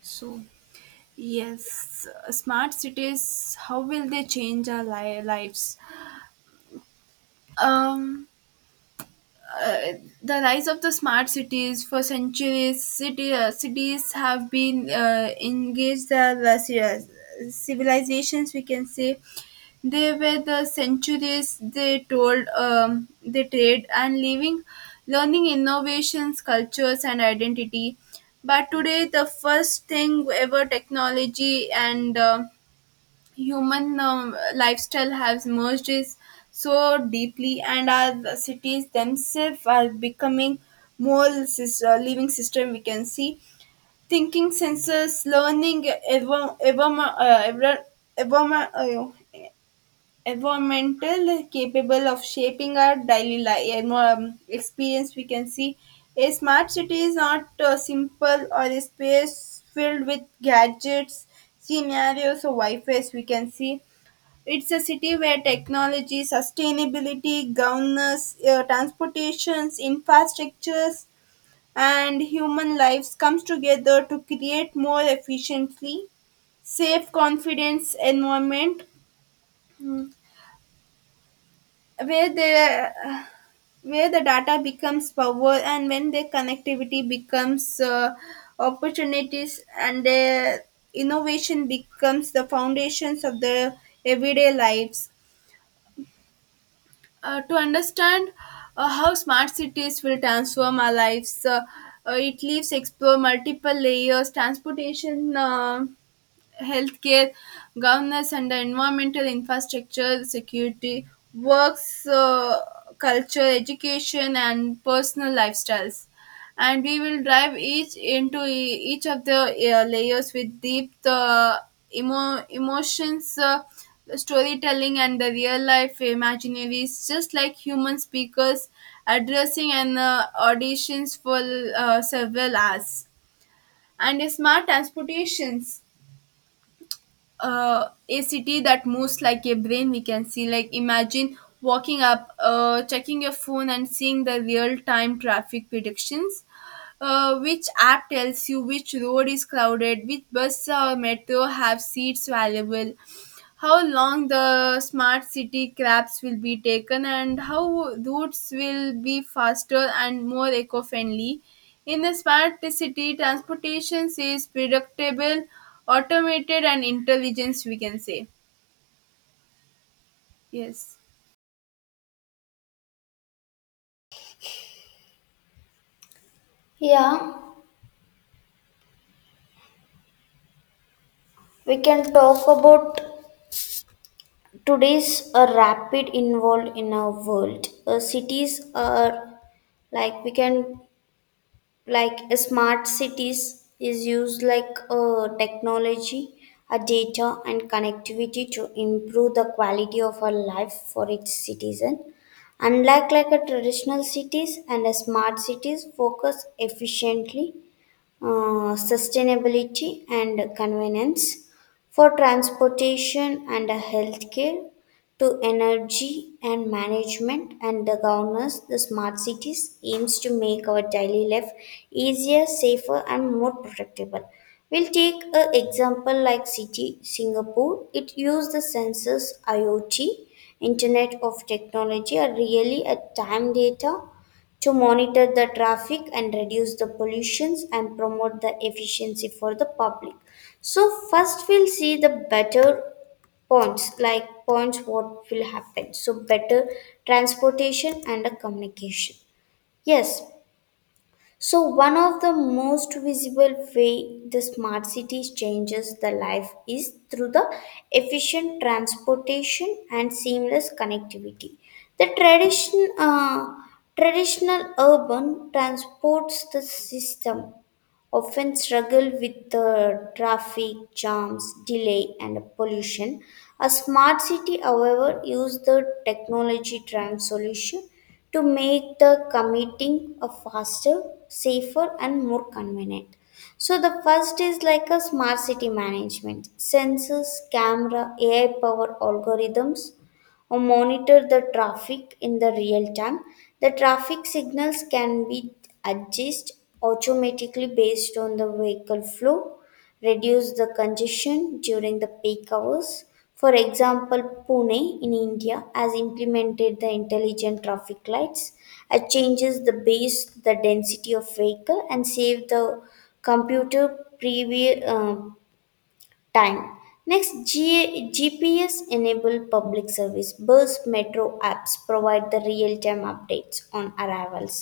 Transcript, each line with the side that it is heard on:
right: So, yes, smart cities, how will they change our lives? Um, uh, the rise of the smart cities, for centuries, cities have been engaged the civilizations. We can say they were the centuries they told, they trade and living, learning innovations, cultures, and identity. But today, the first thing ever technology and human lifestyle has merged is so deeply, and our cities themselves are becoming more living system. We can see thinking senses learning uh, ever, ever, uh, environmental, capable of shaping our daily life experience. We can see a smart city is not simple or a space filled with gadgets, scenarios, or wi-fi's. We can see it's a city where technology, sustainability, governance, transportations, infrastructures, and human lives comes together to create more efficiently, safe, confidence environment, where the where the data becomes power, and when their connectivity becomes opportunities, and their innovation becomes the foundations of their everyday lives. To understand how smart cities will transform our lives. It leaves explore multiple layers, transportation. Healthcare, governance, and the environmental infrastructure, security, works, culture, education, and personal lifestyles. And we will dive each into each of the layers with deep emotions, storytelling, and the real life imaginaries, just like human speakers addressing an auditions for several hours. And smart transportations, a city that moves like a brain. We can see, like, imagine walking up, checking your phone and seeing the real time traffic predictions, which app tells you which road is crowded, which bus or metro have seats available, how long the smart city cabs will be taken, and how routes will be faster and more eco-friendly. In a smart city, transportation is predictable, automated, and intelligence, we can say. Yes.
left: Yeah, we can talk about today's rapid involved in our world. Cities are like we can like smart cities is used like technology, data and connectivity to improve the quality of our life for its citizen. Unlike like a traditional cities and a smart cities focus efficiently, sustainability and convenience, for transportation and healthcare, to energy and management and the governance, the smart cities aims to make our daily life easier, safer, and more predictable. We'll take an example like city Singapore. It used the sensors IoT, Internet of Technology, are really a time data to monitor the traffic and reduce the pollutions and promote the efficiency for the public. So first we'll see the better points what will happen, so better transportation and a communication, yes. So, one of the most visible way the smart cities changes the life is through the efficient transportation and seamless connectivity. The tradition, uh, Traditional urban transports the system often struggle with the traffic jams, delay, and pollution. A smart city, however, uses the technology driven solution to make the commuting a faster, safer, and more convenient. So the first is like a smart city management, sensors, camera, AI powered algorithms or monitor the traffic in the real time. The traffic signals can be adjusted automatically based on the vehicle flow, reduce the congestion during the peak hours. For example, Pune in India has implemented the intelligent traffic lights. It changes the base, the density of vehicle, and save the computer previ- uh, time. Next, GPS enabled public service bus metro apps provide the real time updates on arrivals,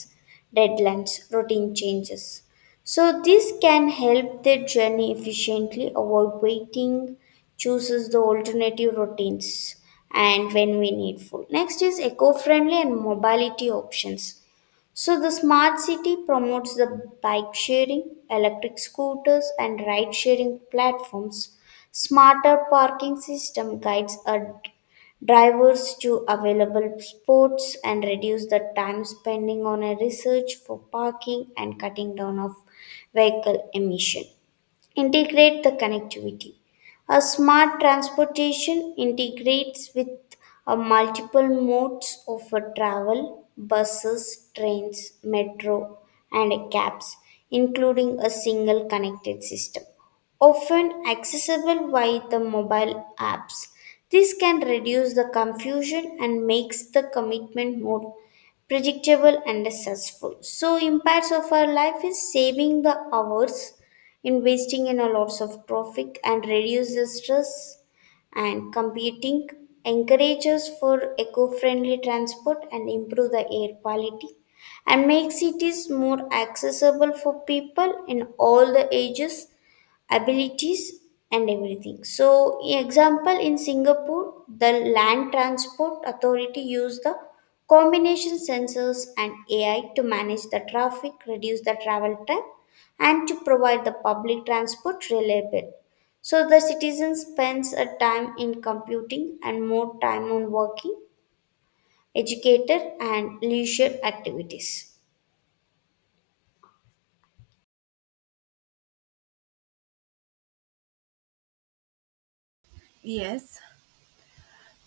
left: deadlines, routine changes. So, this can help the journey efficiently, avoid waiting, chooses the alternative routines, and when we needful. Next is eco friendly and mobility options. So, the smart city promotes the bike sharing, electric scooters, and ride sharing platforms. Smarter parking system guides our drivers to available spots and reduce the time spending on a research for parking and cutting down of vehicle emission integrate the connectivity. A smart transportation integrates with a multiple modes of a travel, buses, trains, metro, and cabs, including a single connected system, often accessible via the mobile apps. This can reduce the confusion and makes the commitment more predictable and successful. So, impacts of our life is saving the hours investing in a lots of traffic and reduce the stress and competing encourages for eco-friendly transport and improve the air quality and make cities more accessible for people in all the ages, abilities, and everything. So example in Singapore, the land transport authority used the combination sensors and AI to manage the traffic, reduce the travel time, and to provide the public transport reliable. So the citizen spends a time in computing and more time on working, educated, and leisure activities.
right: Yes.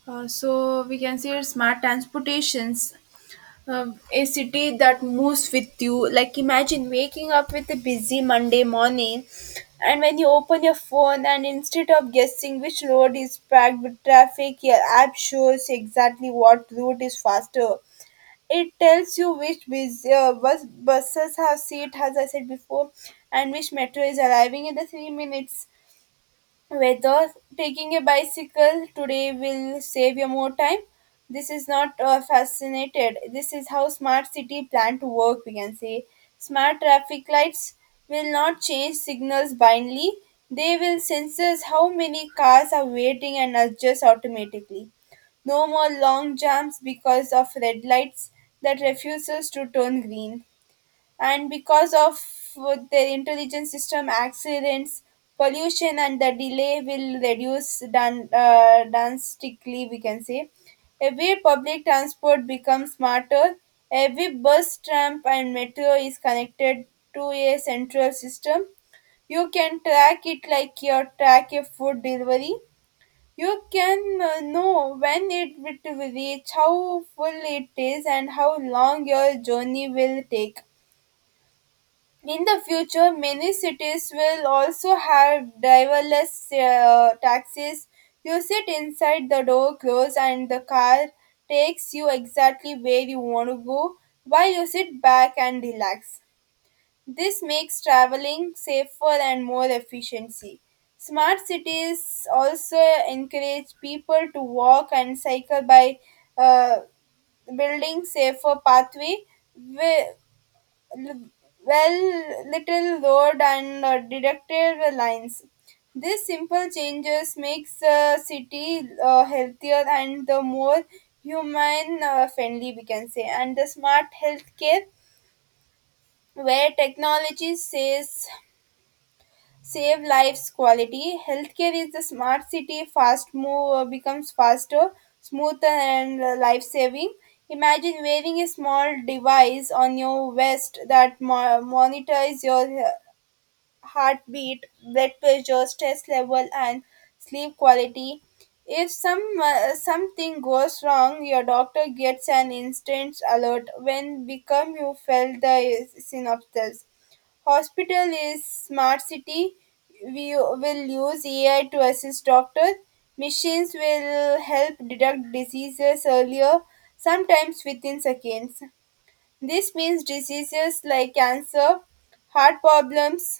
right: So we can say smart transportations, a city that moves with you. Like imagine waking up with a busy Monday morning, and when you open your phone, and instead of guessing which road is packed with traffic, your app shows exactly what route is faster. It tells you which buses have seat, as I said before, and which metro is arriving in the 3 minutes, whether taking a bicycle today will save you more time. This is not fascinated, this is how smart city plan to work. We can say smart traffic lights will not change signals blindly, they will sense how many cars are waiting and adjust automatically. No more long jams because of red lights that refuses to turn green. And because of their intelligent system, accidents, pollution, and the delay will reduce drastically, we can say. Every public transport becomes smarter, every bus, tram, and metro is connected to a central system. You can track it like you track a food delivery. You can know when it will reach, how full it is, and how long your journey will take. In the future, many cities will also have driverless taxis. You sit inside, the door close and the car takes you exactly where you want to go while you sit back and relax. This makes traveling safer and more efficiency. Smart cities also encourage people to walk and cycle by uh, building safer pathway, wi- l- well, little road and deductive lines. These simple changes makes the city healthier and the more human friendly, we can say. And the smart healthcare, where technology says save lives, quality healthcare is the smart city fast move, becomes faster, smoother, and life saving. Imagine wearing a small device on your vest that monitors your heartbeat, blood pressure, stress level, and sleep quality. If something goes wrong, your doctor gets an instant alert. When become you felt the synopsis. Hospital is smart city. We will use AI to assist doctors. Machines will help detect diseases earlier, sometimes within seconds. This means diseases like cancer, heart problems,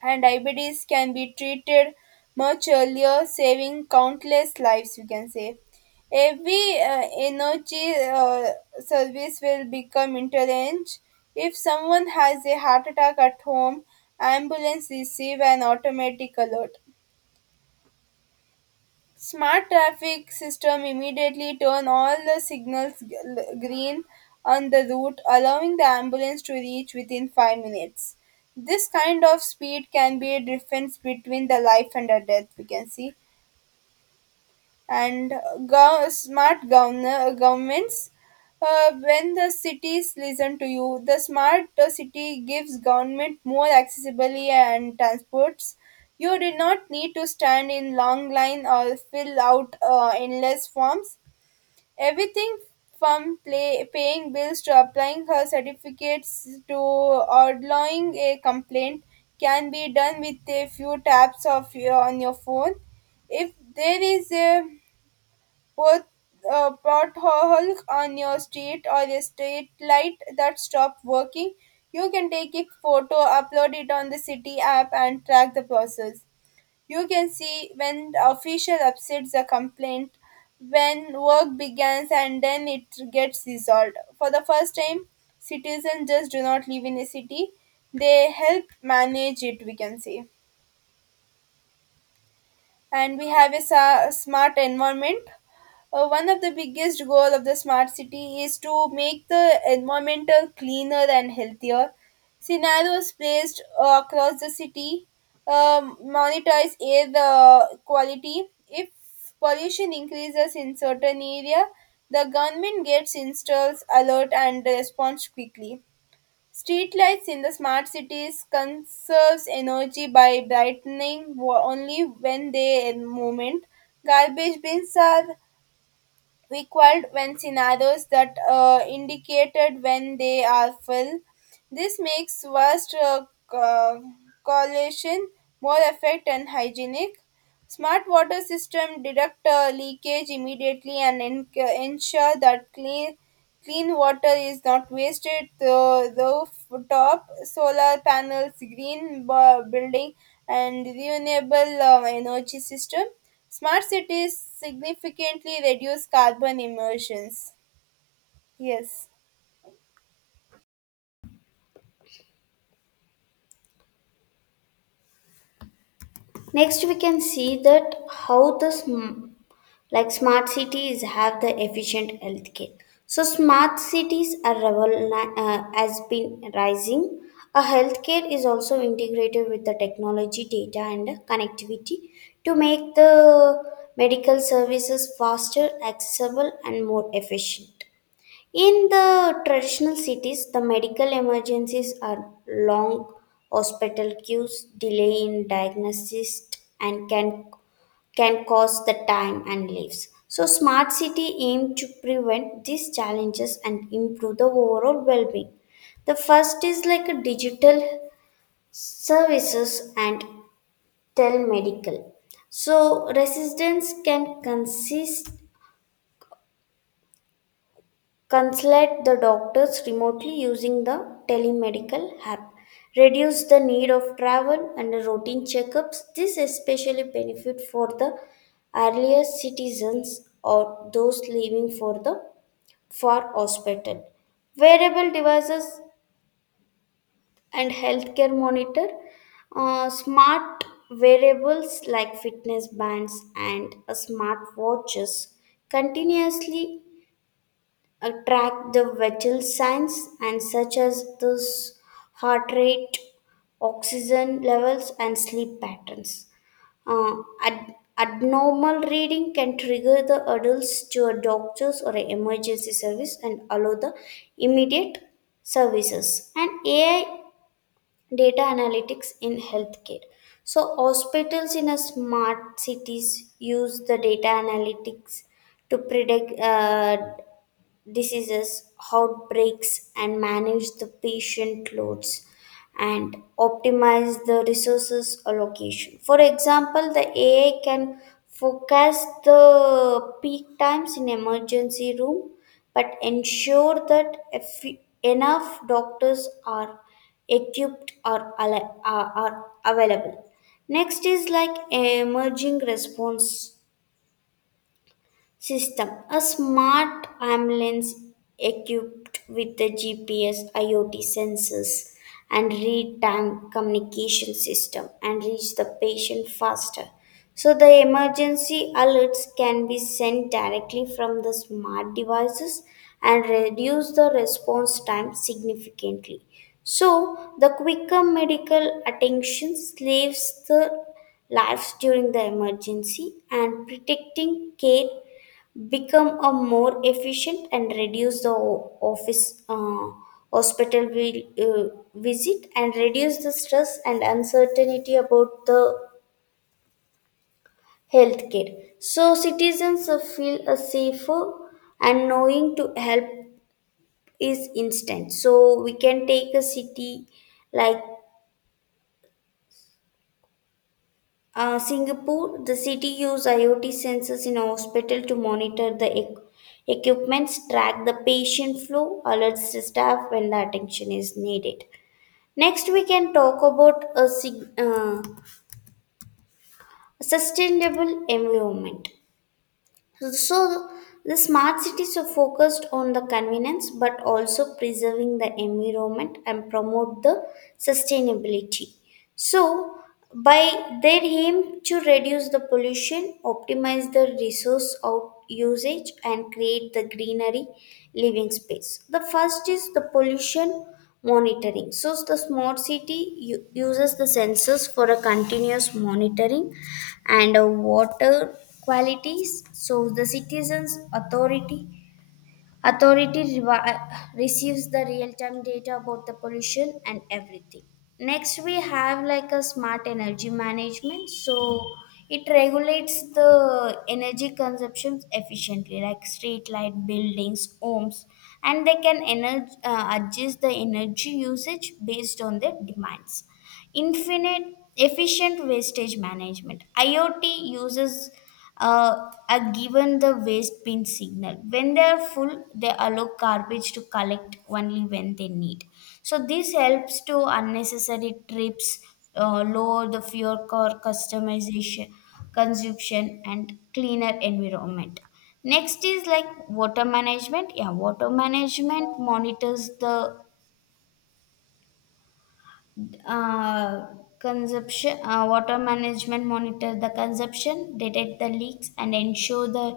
right: and diabetes can be treated much earlier, saving countless lives. You can say every energy service will become interlinked. If someone has a heart attack at home, ambulance receive an automatic alert. Smart traffic system immediately turn all the signals green on the route, allowing the ambulance to reach within 5 minutes. This kind of speed can be a difference between the life and the death, we can see. And smart governments. When the cities listen to you, the smart city gives government more accessibility and transports. You do not need to stand in long line or fill out endless forms. Everything from paying bills to applying her certificates to outlawing a complaint can be done with a few taps of on your phone. If there is a Pot, potholes on your street or a street light that stopped working, you can take a photo, upload it on the city app, and track the process. You can see when the official upsets a complaint, when work begins, and then it gets resolved. For the first time, citizens just do not live in a city; they help manage it. We can say. And we have a smart environment. One of the biggest goal of the smart city is to make the environmental cleaner and healthier. Scenarios placed across the city monitors air the quality. If pollution increases in certain area, the government gets installs alert and responds quickly. Streetlights in the smart cities conserves energy by brightening only when they in movement. Garbage bins are required when scenarios that indicated when they are filled. This makes vast co- collection more effect and hygienic. Smart water system detect leakage immediately and ensure that clean water is not wasted. The rooftop solar panels, green building, and renewable energy system. Smart cities significantly reduce carbon emissions. Yes.
left: Next we can see that how the sm- like smart cities have the efficient healthcare. So smart cities are has been rising. A healthcare is also integrated with the technology, data, and connectivity to make the medical services faster, accessible, and more efficient. In the traditional cities, the medical emergencies are long hospital queues, delay in diagnosis, and can cause the time and lives. So smart city aim to prevent these challenges and improve the overall well-being. The first is like a digital services and telemedical. So residents can consist consult the doctors remotely using the telemedical app. Reduce the need of travel and routine checkups. This especially benefit for the earlier citizens or those living for the far hospital. Wearable devices and healthcare monitor. Smart wearables like fitness bands and smart watches continuously attract the vital signs and such as this heart rate, oxygen levels, and sleep patterns. Abnormal reading can trigger the adults to a doctor's or an emergency service and allow the immediate services. And AI data analytics in healthcare. So hospitals in a smart cities use the data analytics to predict diseases, outbreaks, and manage the patient loads and optimize the resources allocation. For example, the AI can forecast the peak times in emergency room but ensure that if enough doctors are equipped or are available. Next is like emerging response system. A smart ambulance equipped with the GPS, IoT sensors, and real time communication system and reach the patient faster. So, the emergency alerts can be sent directly from the smart devices and reduce the response time significantly. So, the quicker medical attention saves the lives during the emergency and protecting care become a more efficient and reduce the hospital vi- uh, visit and reduce the stress and uncertainty about the healthcare. So citizens feel safer and knowing to help is instant. So we can take a city like Singapore, the city used IoT sensors in a hospital to monitor the equipments, track the patient flow, alerts the staff when the attention is needed. Next, we can talk about a sustainable environment. So, the smart cities are focused on the convenience but also preserving the environment and promote the sustainability. So, by their aim to reduce the pollution, optimize the resource out usage, and create the greenery living space. The first is the pollution monitoring. So, the smart city uses the sensors for a continuous monitoring and water qualities. So, the citizens' authority Authority receives the real-time data about the pollution and everything. Next, we have like a smart energy management. So it regulates the energy consumptions efficiently, like street light, buildings, homes, and they can adjust the energy usage based on their demands. Infinite efficient wastage management IoT uses, uh, are given the waste bin signal when they are full, they allow garbage to collect only when they need. So this helps to unnecessary trips, lower the fuel core customization consumption and cleaner environment. Next is like water management. Yeah, water management monitors the uh, consumption water management monitor the consumption, detect the leaks, and ensure the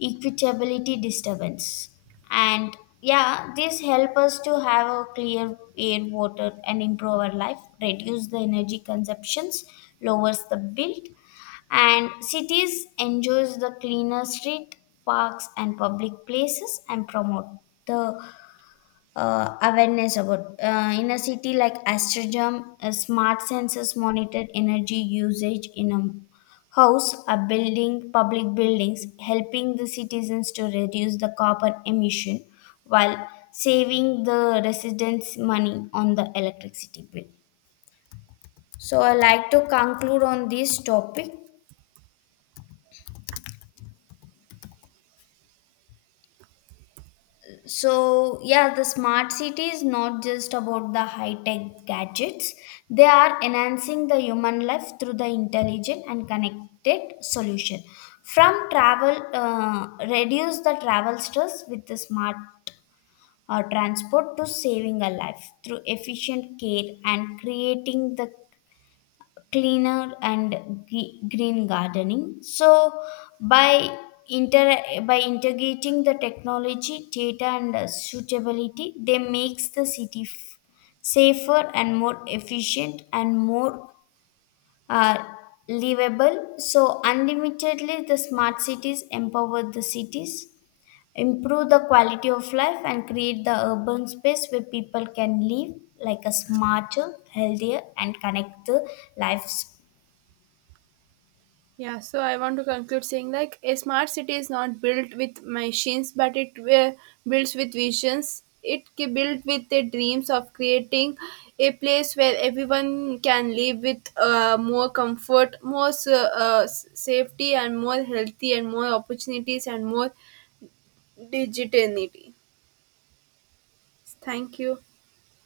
left: equitability disturbance. And yeah, this help us to have a clear air water and improve our life, reduce the energy consumptions, lowers the bill, and cities enjoys the cleaner street, parks, and public places and promote the awareness about in a city like Amsterdam, a smart sensors monitored energy usage in a house, a building, public buildings, helping the citizens to reduce the carbon emission while saving the residents money on the electricity bill. So I like to conclude on this topic. So, yeah, the smart city is not just about the high tech gadgets. They are enhancing the human life through the intelligent and connected solution. From travel, reduce the travel stress with the smart transport to saving a life through efficient care and creating the cleaner and green gardening. So by inter by integrating the technology, data, and suitability, they makes the city safer and more efficient and more uh, livable. So unlimitedly, the smart cities empower the cities. Improve the quality of life and create the urban space where people can live like a smarter, healthier, and connect the lives
right: Yeah, so I want to conclude saying like a smart city is not built with machines, but it builds with visions. It built with the dreams of creating a place where everyone can live with more comfort, more safety, and more healthy, and more opportunities, and more dignity. Thank you.